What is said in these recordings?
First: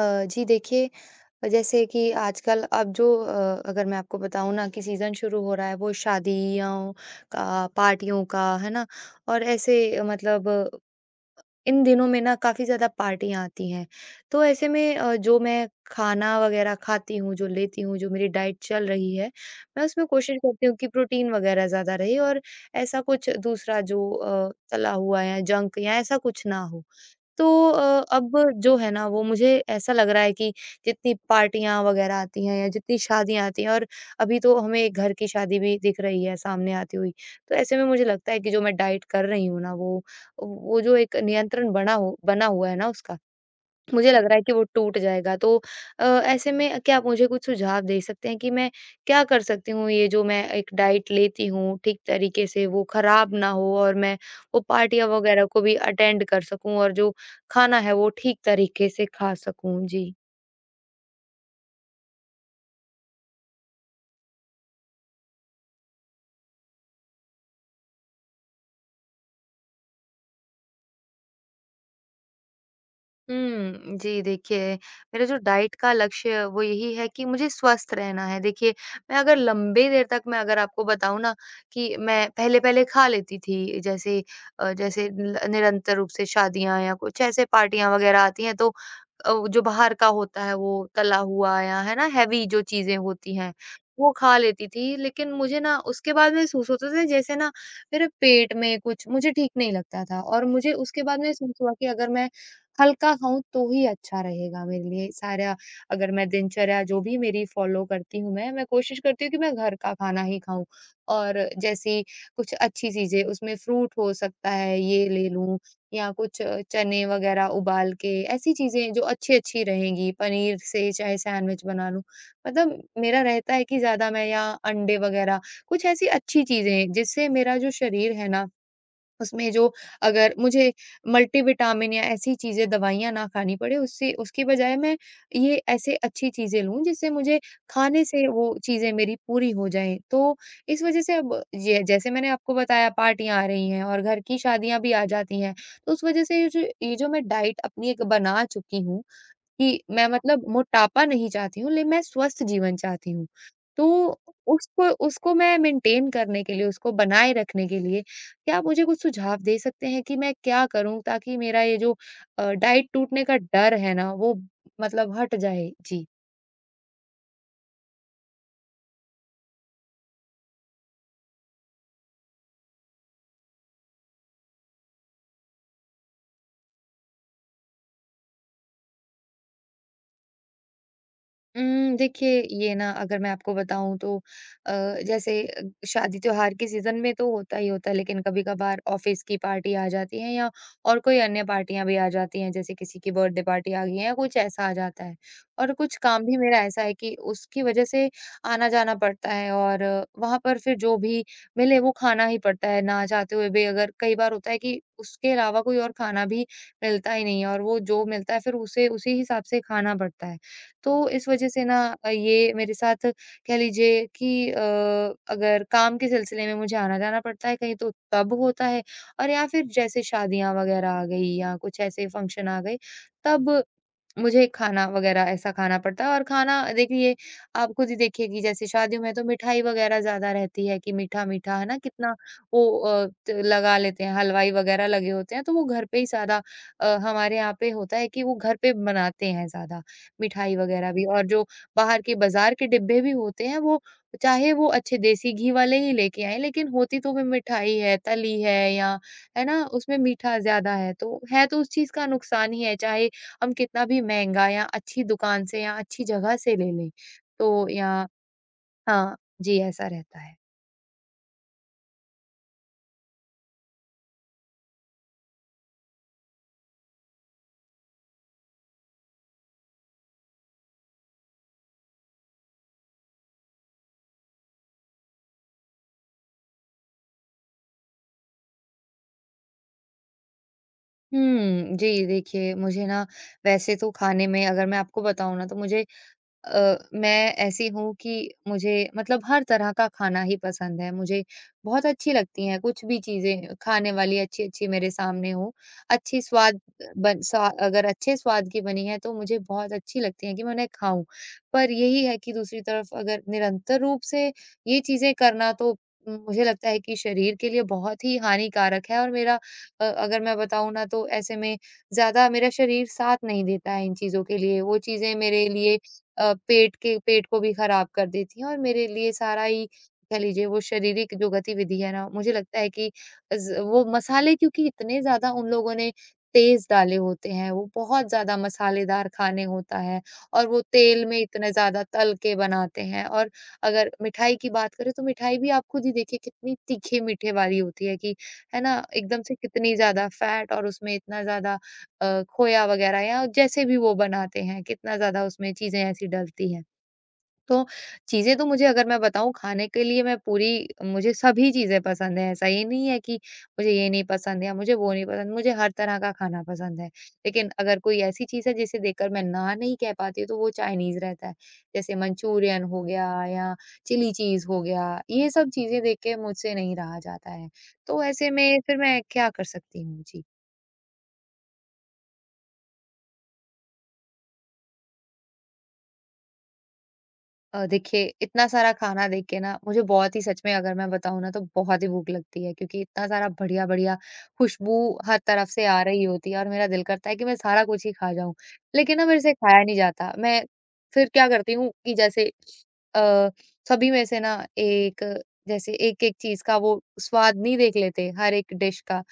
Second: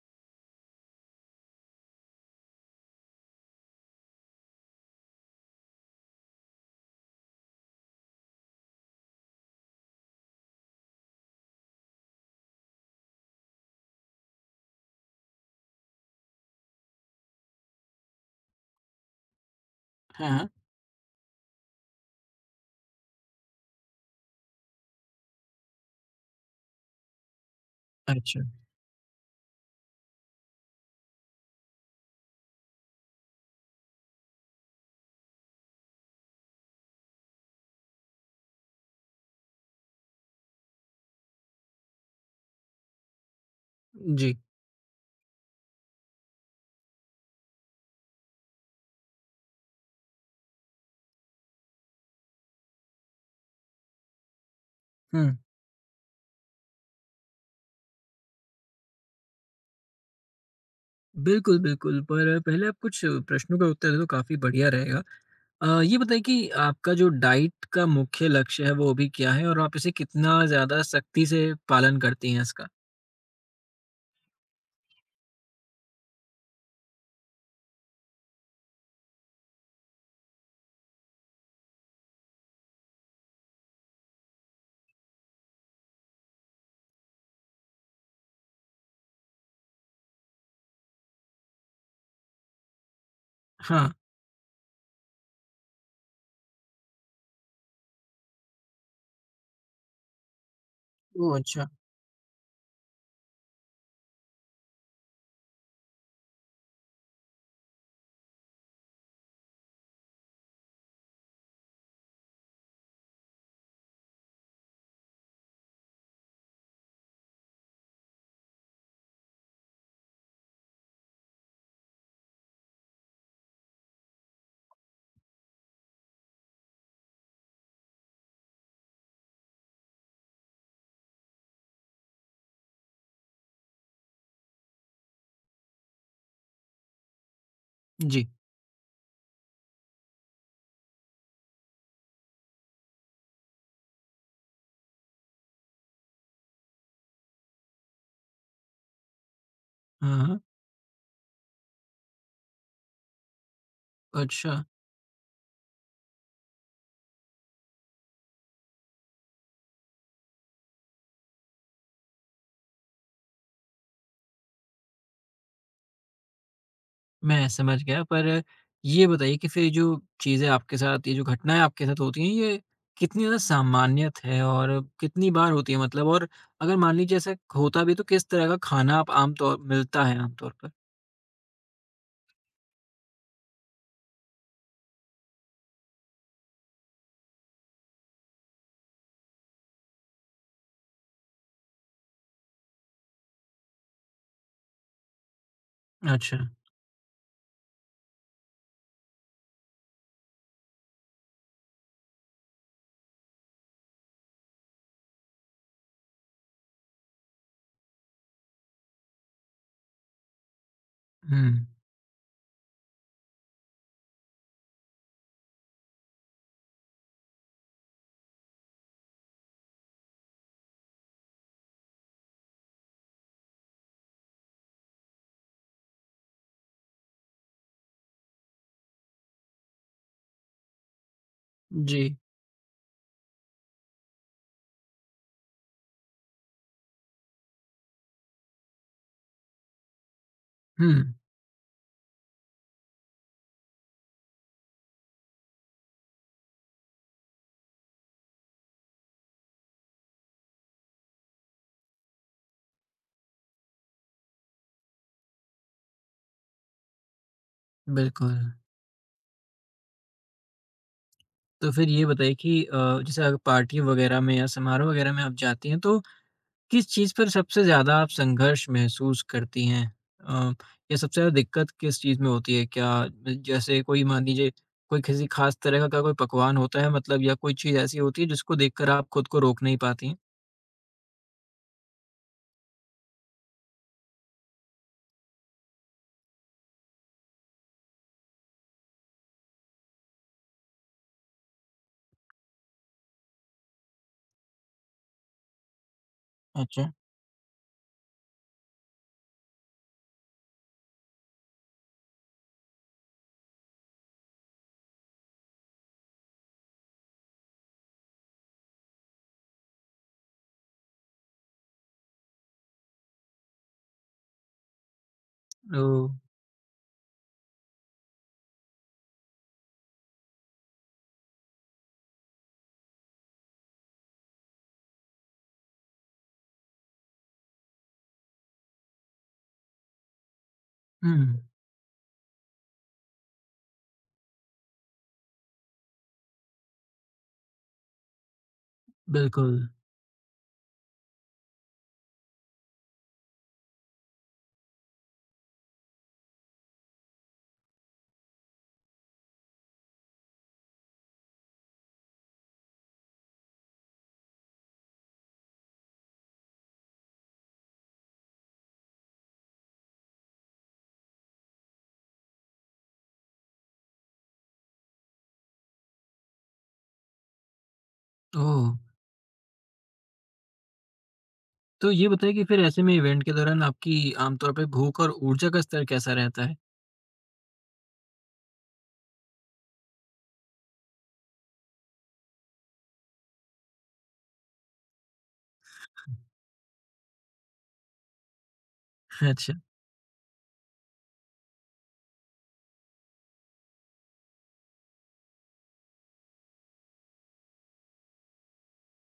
जी देखिए, जैसे कि आजकल अब जो अगर मैं आपको बताऊँ ना कि सीज़न शुरू हो रहा है वो शादियों का, पार्टियों का, है ना? और ऐसे मतलब, इन दिनों में ना काफ़ी ज़्यादा पार्टियाँ आती हैं। तो ऐसे में जो मैं खाना वग़ैरह खाती हूँ, जो लेती हूँ, जो मेरी डाइट चल रही है, मैं उसमें हाँ, कोशिश हाँ। करती हूँ कि प्रोटीन वग़ैरह ज़्यादा रहे और ऐसा कुछ दूसरा जो तला हुआ या जंक या ऐसा कुछ ना हो। तो अब अच्छा, जो है ना वो मुझे ऐसा लग रहा है कि जितनी पार्टियाँ वगैरह आती हैं या जितनी शादियाँ आती हैं, और अभी तो हमें एक घर की शादी भी दिख रही है सामने आती हुई। तो ऐसे में मुझे लगता है कि जो मैं डाइट कर रही हूँ ना, वो जो एक नियंत्रण बना हुआ है ना उसका, मुझे लग रहा जी। है कि वो टूट जाएगा। तो ऐसे में क्या आप मुझे कुछ सुझाव दे सकते हैं कि मैं क्या कर सकती हूँ? ये जो मैं एक डाइट लेती हूँ, ठीक तरीके से वो ख़राब ना हो और मैं वो पार्टियाँ हुँ, वग़ैरह को भी अटेंड कर सकूँ, और जो खाना है, वो ठीक तरीके से खा सकूँ? जी। बिल्कुल, बिल्कुल, पर पहले आप कुछ प्रश्नों का उत्तर दें तो काफ़ी बढ़िया रहेगा। ये बताइए कि आपका जो डाइट का मुख्य लक्ष्य है, वो अभी क्या है और आप इसे कितना ज़्यादा सख्ती से पालन करती हैं इसका? हुँ, जी देखिए, मेरा जो डाइट का लक्ष्य, वो यही है कि मुझे स्वस्थ रहना है। देखिए, मैं अगर लंबी देर तक, मैं अगर आपको बताऊँ ना कि मैं पहले-पहले खा लेती थी, जैसे जैसे ल निरंतर रूप से शादियाँ या कुछ ऐसे पार्टियाँ वग़ैरह आती हैं, तो वो जो बाहर का होता है वो तला हुआ, या है ना हेवी जो चीज़ें होती हैं, हाँ। वो खा लेती थी। लेकिन मुझे ना उसके बाद महसूस होता था, जैसे ना मेरे पेट में कुछ मुझे ठीक नहीं लगता था, और मुझे उसके बाद ओह! महसूस अच्छा। हुआ कि अगर मैं हल्का खाऊँ तो ही अच्छा रहेगा मेरे लिए सारा। अगर मैं दिनचर्या जो भी मेरी फ़ॉलो करती हूँ, मैं कोशिश करती हूँ कि मैं घर का खाना ही खाऊँ। और जैसे कुछ अच्छी चीज़ें, उसमें फ्रूट हो सकता है, ये ले लूँ, या कुछ चने वग़ैरह उबाल के, ऐसी चीज़ें जो अच्छी-अच्छी रहेंगी, पनीर से चाहे सैंडविच बना लूँ। मतलब मेरा रहता है कि ज़्यादा मैं या अंडे वग़ैरह, कुछ ऐसी अच्छी चीज़ें, जिससे मेरा जो शरीर है ना उसमें जो, अगर मुझे मल्टीविटामिन या ऐसी चीज़ें, दवाइयाँ ना खानी पड़े, उससे उसकी बजाय मैं ये ऐसे अच्छी चीज़ें लूँ, जिससे मुझे खाने से जी। वो चीज़ें मेरी पूरी हो जाएँ। तो इस वज़ह से अब ये, जैसे मैंने आपको बताया, पार्टियाँ आ रही हैं, और घर की शादियाँ भी आ जाती हैं। तो उस वज़ह से ये जो मैं डाइट अपनी एक बना चुकी हूँ कि मैं हाँ, हाँ। मतलब मोटापा नहीं चाहती हूँ, ले मैं स्वस्थ जीवन चाहती हूँ। तो अच्छा। उसको उसको मैं मेंटेन करने के लिए, उसको बनाए रखने के लिए, क्या आप मुझे कुछ सुझाव दे सकते हैं कि मैं क्या करूँ, ताकि मेरा ये जो डाइट टूटने का डर है ना, वो मतलब हट जाए? जी। मैं समझ गया, पर ये बताइए कि फिर ये जो चीज़ें आपके साथ, ये जो घटनाएँ आपके साथ होती हैं, ये कितनी ज़्यादा सामान्यत है और कितनी बार होती है, मतलब। और अगर मान लीजिए ऐसा होता भी है, तो किस तरह का खाना आप आमतौर मिलता है आमतौर पर? देखिए ये ना, अगर मैं आपको बताऊँ तो अ, जैसे शादी-त्योहार के सीज़न में तो होता ही होता है, लेकिन कभी-कभार ऑफ़िस की पार्टी आ जाती है, या और कोई अन्य पार्टियाँ भी आ जाती हैं, जैसे किसी की बर्थडे पार्टी आ गई है या कुछ ऐसा आ जाता है। और कुछ काम भी अच्छा। मेरा ऐसा है कि उसकी वज़ह से आना-जाना पड़ता है, और वहाँ पर फिर जो भी मिले वो खाना ही पड़ता है, ना चाहते हुए भी। अगर कई बार होता है कि उसके अलावा कोई और खाना भी मिलता ही नहीं है, और वो जो मिलता है फिर उसे उसी हिसाब से खाना पड़ता है। तो इस वजह से हुँ, ना ये मेरे साथ, कह लीजिए कि अगर काम के सिलसिले में मुझे आना-जाना पड़ता है कहीं, तो तब होता है, और या फिर जैसे शादियाँ वगैरह आ गई, या कुछ ऐसे फंक्शन आ गए, तब मुझे खाना वग़ैरह ऐसा खाना पड़ता है। और खाना देखिए, आप खुद ही देखिए कि जैसे शादियों में तो मिठाई वग़ैरह ज़्यादा रहती है, कि मीठा-मीठा, है ना? जी। कितना वो अ, त लगा लेते हैं, हलवाई वग़ैरह लगे होते हैं, तो वो घर पे ही ज़्यादा हमारे यहाँ पे होता है कि वो घर पे बनाते हैं ज़्यादा, मिठाई वग़ैरह भी, हुँ, और जो बाहर के बाज़ार के डिब्बे भी होते हैं, वो चाहे वो अच्छे देसी घी वाले ही लेके आएँ, लेकिन होती तो वो मिठाई है, तली है, या है ना? उसमें मीठा ज़्यादा है तो उस चीज़ का नुकसान ही है, चाहे हम कितना भी महँगा या अच्छी दुकान से या अच्छी जगह से ले लें, तो या बिल्कुल। हाँ, जी, ऐसा रहता है। तो फिर ये बताइए कि जैसे अगर पार्टी वगैरह में या समारोह वगैरह में आप जाती हैं, तो किस चीज़ पर सबसे ज़्यादा आप संघर्ष महसूस करती हैं? अ, या सबसे ज़्यादा दिक्कत किस चीज़ में होती है? क्या जैसे कोई, मान लीजिए, कोई किसी ख़ास तरह का कोई पकवान होता है, मतलब, या कोई चीज़ ऐसी होती है जिसको देखकर आप खुद को रोक नहीं पाती हैं? हुँ, जी, देखिए मुझे ना वैसे तो खाने में, अगर मैं आपको बताऊँ ना, तो मुझे मैं ऐसी हूँ कि मुझे मतलब हर तरह का खाना ही पसंद है। मुझे बहुत अच्छी लगती हैं, कुछ भी चीज़ें खाने वाली अच्छी-अच्छी मेरे सामने हो। अच्छी स्वाद अच्छा। बन स्वा अगर अच्छे स्वाद की बनी है, तो मुझे बहुत अच्छी लगती हैं कि मैं उन्हें खाऊँ। पर यही है कि दूसरी तरफ अगर निरंतर रूप से ये चीज़ें करना, तो मुझे लगता है कि शरीर के लिए बहुत ही हानिकारक है, और मेरा अगर मैं बताऊँ ना, तो ऐसे में ज़्यादा मेरा शरीर साथ नहीं देता है इन चीज़ों के लिए। वो चीज़ें मेरे लिए ओह! पेट को भी खराब कर देती हैं, और मेरे लिए सारा ही, कह लीजिए, वो शारीरिक जो गतिविधि है ना, मुझे लगता है कि ज़ वो मसाले, क्योंकि इतने ज़्यादा उन लोगों ने तेज़ डाले होते हैं, वो बहुत ज़्यादा मसालेदार खाने होता है, और वो तेल में हुँ, इतने ज़्यादा तल के बनाते हैं। और अगर मिठाई की बात करें, तो मिठाई भी आप खुद ही देखिए कितनी तीखे-मीठे वाली होती है, कि है ना, एकदम से बिल्कुल। कितनी ज़्यादा फैट, और उसमें इतना ज़्यादा खोया वगैरह, या जैसे भी वो बनाते हैं, कितना ज़्यादा उसमें चीज़ें ऐसी डलती हैं। तो चीज़ें तो मुझे, अगर मैं बताऊँ, खाने के लिए मैं पूरी, मुझे सभी चीज़ें पसंद हैं, ऐसा ये नहीं है कि मुझे ये नहीं पसंद या मुझे वो नहीं पसंद, मुझे हर तरह का खाना पसंद है। लेकिन अगर कोई ऐसी चीज़ है जिसे देखकर मैं ना नहीं कह पाती हूँ, तो वो चाइनीज़ रहता है। जैसे मंचूरियन हो गया या चिली चीज़ हो गया, ये सब चीज़ें देख के मुझसे नहीं रहा जाता है। तो ऐसे में ओह! फिर मैं क्या कर सकती हूँ? जी। तो ये बताइए कि फिर ऐसे में इवेंट के दौरान आपकी आमतौर पे भूख और ऊर्जा का स्तर कैसा रहता है? देखिए, इतना सारा खाना देख के ना मुझे बहुत ही, सच में अगर मैं बताऊँ ना, तो बहुत ही भूख लगती है, क्योंकि इतना सारा बढ़िया-बढ़िया खुशबू हर तरफ से आ रही होती है, और मेरा दिल करता है कि मैं सारा कुछ ही खा जाऊँ। लेकिन ना मेरे से अच्छा। खाया नहीं जाता। मैं फिर क्या करती हूँ कि जैसे अ, सभी में से ना एक, जैसे एक-एक चीज़ का वो स्वाद नहीं देख लेते हर एक डिश का।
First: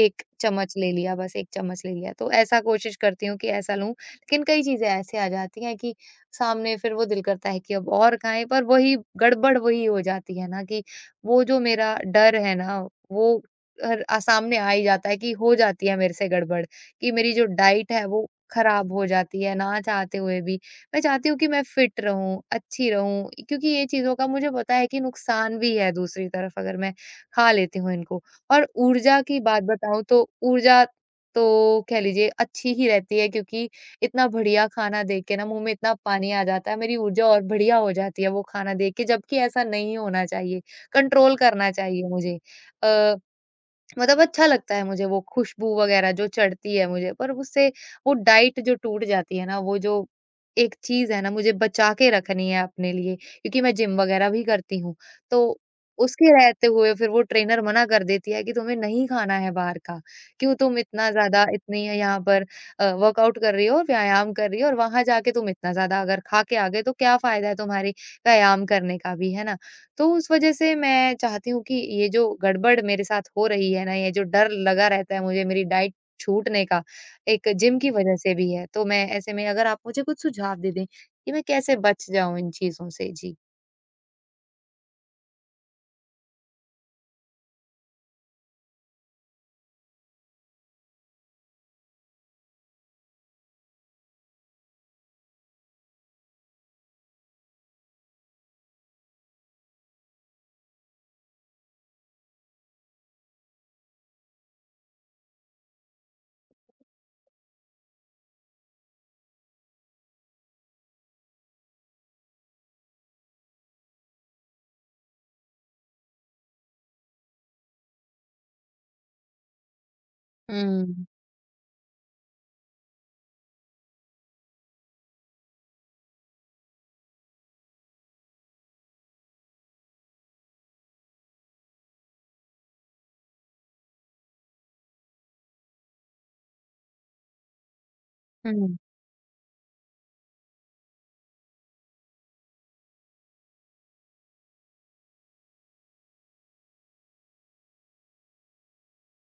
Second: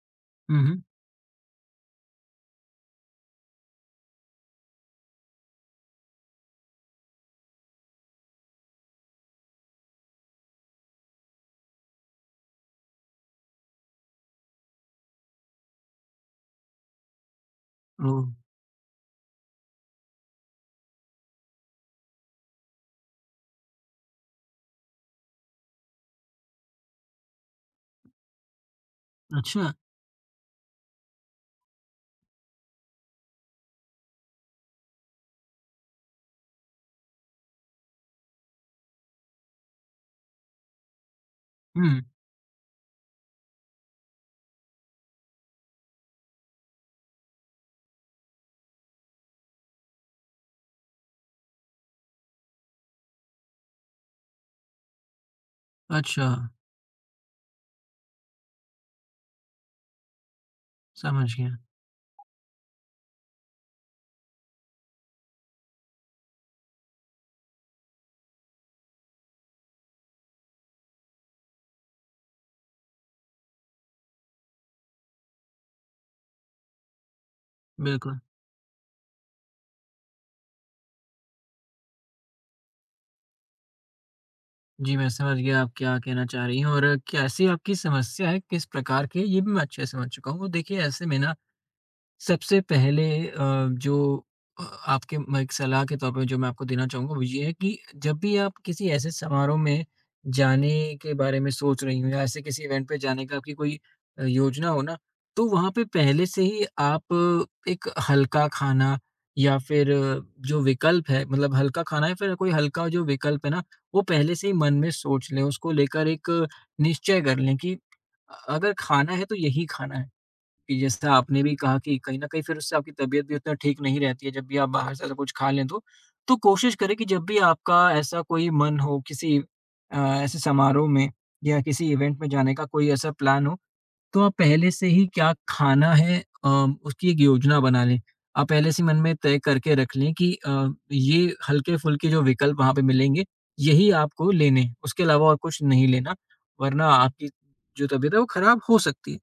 1 हुँ, चम्मच हुँ। ले लिया, बस 1 चम्मच ले लिया। तो ऐसा कोशिश करती हूँ कि ऐसा लूँ। लेकिन कई चीज़ें ऐसे आ जाती हैं कि सामने, फिर वो दिल करता है कि अब और खाएँ, पर वही गड़बड़ वही हो जाती है ना, कि वो जो मेरा डर है ना, वो हर सामने आ ही जाता है, कि हो जाती है मेरे से गड़बड़, कि मेरी जो डाइट है ओह! वो खराब हो जाती है, ना चाहते हुए भी। मैं चाहती हूँ कि मैं फिट रहूँ, अच्छी रहूँ, क्योंकि ये चीज़ों का मुझे पता है कि नुकसान भी है दूसरी तरफ, अगर मैं खा लेती हूँ इनको। और ऊर्जा की बात अच्छा। बताऊँ, तो ऊर्जा तो कह लीजिए अच्छी ही रहती है, क्योंकि इतना बढ़िया खाना देख के ना मुँह में इतना पानी आ जाता है, मेरी ऊर्जा और बढ़िया हो जाती है वो खाना देख के, जबकि ऐसा नहीं होना चाहिए, कंट्रोल करना हुँ। चाहिए मुझे। अ, मतलब अच्छा लगता है मुझे वो खुशबू वगैरह जो चढ़ती है मुझे, पर उससे वो डाइट जो टूट जाती है ना, वो जो एक चीज़ है ना मुझे बचा के रखनी है अपने लिए, क्योंकि मैं जिम वगैरह भी करती हूँ। तो उसके अच्छा, रहते हुए फिर वो ट्रेनर मना कर देती है कि तुम्हें नहीं खाना है बाहर का। क्यों, तुम इतना समझ ज़्यादा, गया। इतनी यहाँ पर वर्कआउट कर रही हो, व्यायाम कर रही हो, और वहाँ जाके तुम इतना ज़्यादा अगर खा के आ गए, तो क्या फ़ायदा है तुम्हारी व्यायाम करने का भी, है ना? तो उस वजह से मैं चाहती हूँ कि ये जो गड़बड़ मेरे साथ हो रही है ना, ये जो डर लगा रहता है मुझे मेरी डाइट छूटने का, एक जिम की वजह बिल्कुल। से भी है। तो मैं ऐसे में, अगर आप मुझे कुछ सुझाव दे दें कि मैं कैसे बच जाऊँ इन चीज़ों से? जी। जी, मैं समझ गया आप क्या कहना चाह रही हैं, और कैसी आपकी समस्या है, किस प्रकार की है, ये भी मैं अच्छे से समझ चुका हूँ। देखिए, ऐसे में ना सबसे पहले अ, जो अ, आपके म एक सलाह के तौर पे जो मैं आपको देना चाहूँगा, वो ये है कि जब भी आप किसी ऐसे समारोह में जाने के बारे में सोच रही हो, या ऐसे किसी इवेंट पे जाने का आपकी कोई योजना हो ना, तो वहाँ पे पहले से ही आप एक हल्का खाना या फिर जो विकल्प है, मतलब हल्का खाना या फिर कोई हल्का जो विकल्प है ना, वो पहले से ही मन में सोच लें। उसको लेकर एक निश्चय कर लें कि अगर खाना है तो यही खाना है। कि हुँ, जैसा आपने भी कहा कि कहीं न कहीं फिर उससे आपकी तबीयत भी उतना ठीक नहीं रहती है, जब भी आप बाहर से ऐसा कुछ खा लें तो। तो कोशिश करें कि जब भी आपका ऐसा कोई मन हो, किसी अ, ऐसे समारोह में या किसी इवेंट में जाने का कोई ऐसा प्लान हो, तो आप पहले से ही क्या खाना है, अ, उसकी एक योजना बना लें। आप हुँ, पहले हुँ, से मन में तय करके रख लें कि ये हल्के-फुल्के जो विकल्प वहाँ पे मिलेंगे, यही आपको लेने हैं, उसके अलावा और कुछ नहीं लेना, वरना आपकी जो तबीयत है वो खराब हो सकती है।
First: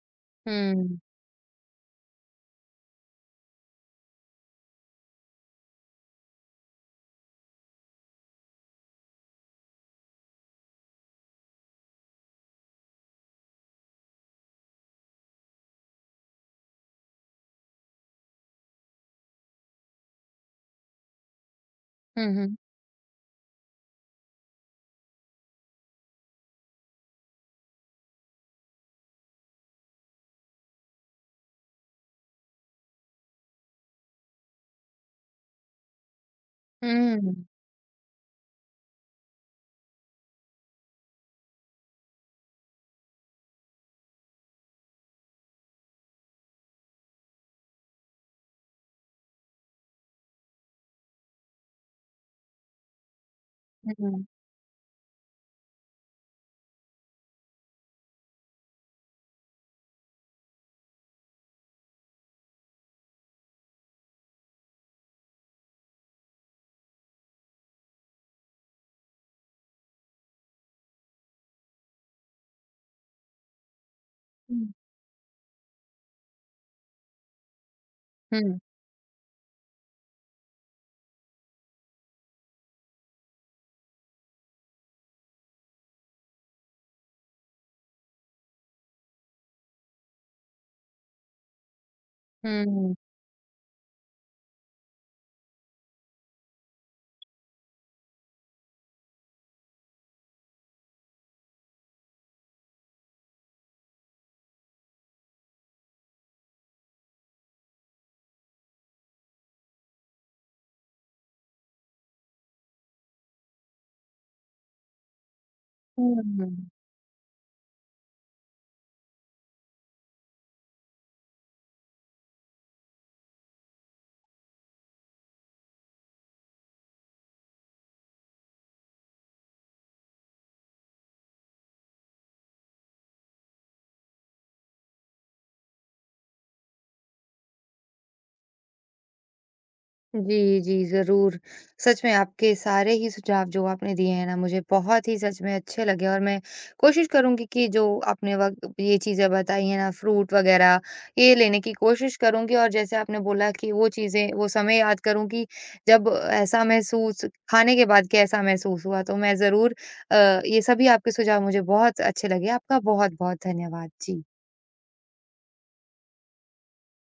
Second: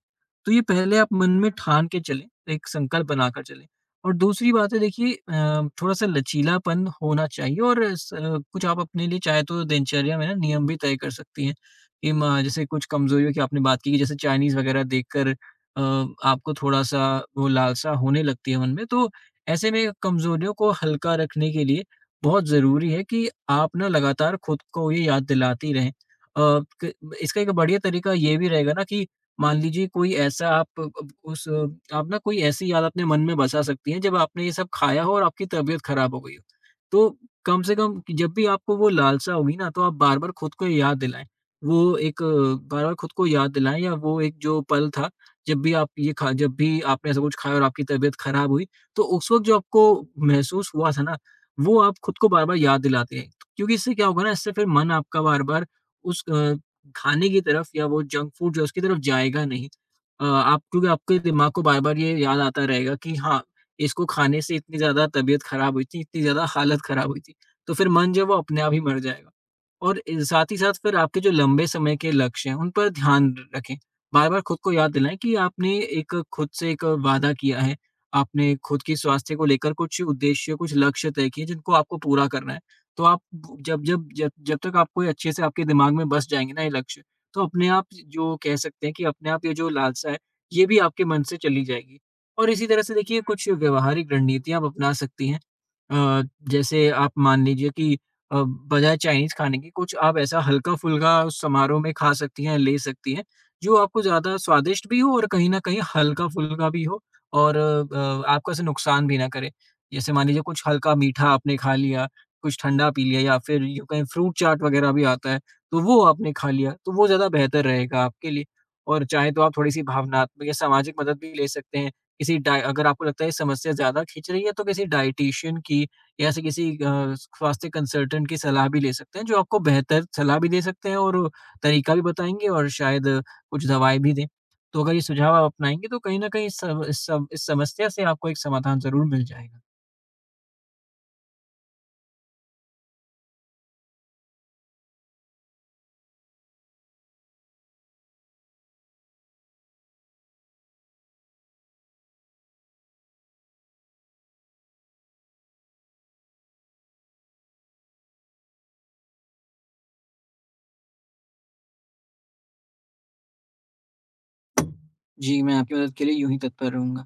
तो ये हुँ, पहले आप मन में ठान के चलें, एक संकल्प बनाकर चलें। और दूसरी बात है, देखिए, थोड़ा-सा लचीलापन होना चाहिए, और स कुछ आप अपने लिए चाहे तो दिनचर्या में ना नियम भी तय कर सकती हैं। जैसे कुछ कमज़ोरियों की आपने बात की कि जैसे चाइनीज़ वग़ैरह देखकर आपको थोड़ा-सा वो लालसा होने लगती है मन में, तो ऐसे में कमज़ोरियों को हल्का रखने के लिए हुँ, बहुत हुँ, ज़रूरी है कि आप ना लगातार खुद को ये याद दिलाती रहें। अ, क इसका एक बढ़िया तरीका ये भी रहेगा ना कि मान लीजिए कोई ऐसा आप अब उस आप ना कोई ऐसी याद अपने मन में बसा सकती हैं, जब आपने ये सब खाया हो और आपकी तबीयत ख़राब हो गई हो। तो हुँ, कम से कम कि जब भी आपको वो लालसा होगी ना, तो आप बार-बार खुद को ये याद दिलाएँ। वो एक बार-बार खुद को याद दिलाएँ, या वो एक जो पल था, जब भी आप ये खा जब भी आपने ऐसा कुछ खाया और आपकी तबीयत खराब हुई, तो उस वक़्त जो आपको महसूस हुआ था ना, वो आप खुद को बार-बार याद दिलाते हैं। क्योंकि इससे क्या हुँ, होगा ना, इससे फिर मन आपका बार-बार उस खाने की तरफ या वो जंक फूड जो है उसकी तरफ जाएगा नहीं। आप, क्योंकि आपके दिमाग को बार-बार ये याद आता रहेगा कि हाँ, इसको खाने से इतनी ज़्यादा तबीयत खराब हुई थी, इतनी ज़्यादा हालत खराब हुई थी। तो फिर मन जो है वो अपने आप ही मर जाएगा। और साथ ही साथ फिर आपके जो लंबे समय के लक्ष्य हैं, उन पर ध्यान रखें। बार-बार खुद हुँ, को याद दिलाएं कि आपने एक खुद से एक वादा किया है। आपने हुँ, खुद की स्वास्थ्य को लेकर कुछ उद्देश्य, कुछ लक्ष्य तय किए जिनको आपको पूरा करना है। तो आप ब- जब जब जब जब तक आपको ये अच्छे से आपके दिमाग में बस जाएंगे ना ये लक्ष्य, तो अपने आप, जो कह सकते हैं कि अपने आप, ये जो लालसा है, ये भी आपके मन से चली जाएगी। और इसी तरह से देखिए, कुछ व्यवहारिक रणनीतियाँ आप अपना सकती हैं। अ, जैसे आप मान लीजिए कि अ, बजाय चाइनीज़ खाने के, कुछ आप ऐसा हल्का-फुल्का उस समारोह में खा सकती हैं, ले सकती हैं, जो आपको ज़्यादा स्वादिष्ट भी हो और कहीं न कहीं हल्का-फुल्का भी हो, और आपको ऐसे नुकसान भी ना करे। जैसे मान लीजिए कुछ हल्का मीठा आपने खा लिया, कुछ ठंडा पी लिया, या फिर यूँ कहें फ्रूट चाट वगैरह भी आता है, तो वो हुँ, आपने खा हुँ। लिया, तो वो ज़्यादा बेहतर रहेगा आपके लिए। और चाहे तो आप थोड़ी-सी भावनात्मक या सामाजिक मदद भी ले सकते हैं। किसी डाय अगर आपको लगता है ये समस्या ज़्यादा खींच रही है, तो किसी डायटीशियन की, या ऐसे किसी स्वास्थ्य कंसल्टेंट की सलाह भी ले सकते हैं, जो आपको बेहतर सलाह भी दे सकते हैं और तरीका भी बताएँगे, और शायद कुछ दवाएँ भी दें। तो अगर ये सुझाव आप अपनाएँगे, तो कहीं न कहीं इस समस्या से आपको एक समाधान ज़रूर मिल जाएगा। जी, जी, ज़रूर। सच में आपके सारे ही सुझाव जो आपने दिए हैं ना, मुझे बहुत ही, सच में अच्छे लगे, और मैं कोशिश करूँगी कि जो आपने वक़्त ये चीज़ें बताई हैं ना, फ्रूट वग़ैरह ये लेने की कोशिश करूँगी, और जैसे आपने बोला कि वो चीज़ें, वो समय याद करूँ कि जब ऐसा महसूस, खाने के बाद कैसा महसूस हुआ, तो मैं ज़रूर अ, ये सभी आपके सुझाव मुझे बहुत अच्छे लगे। आपका बहुत-बहुत धन्यवाद। जी। जी, मैं आपकी मदद के लिए यूँ ही तत्पर रहूँगा।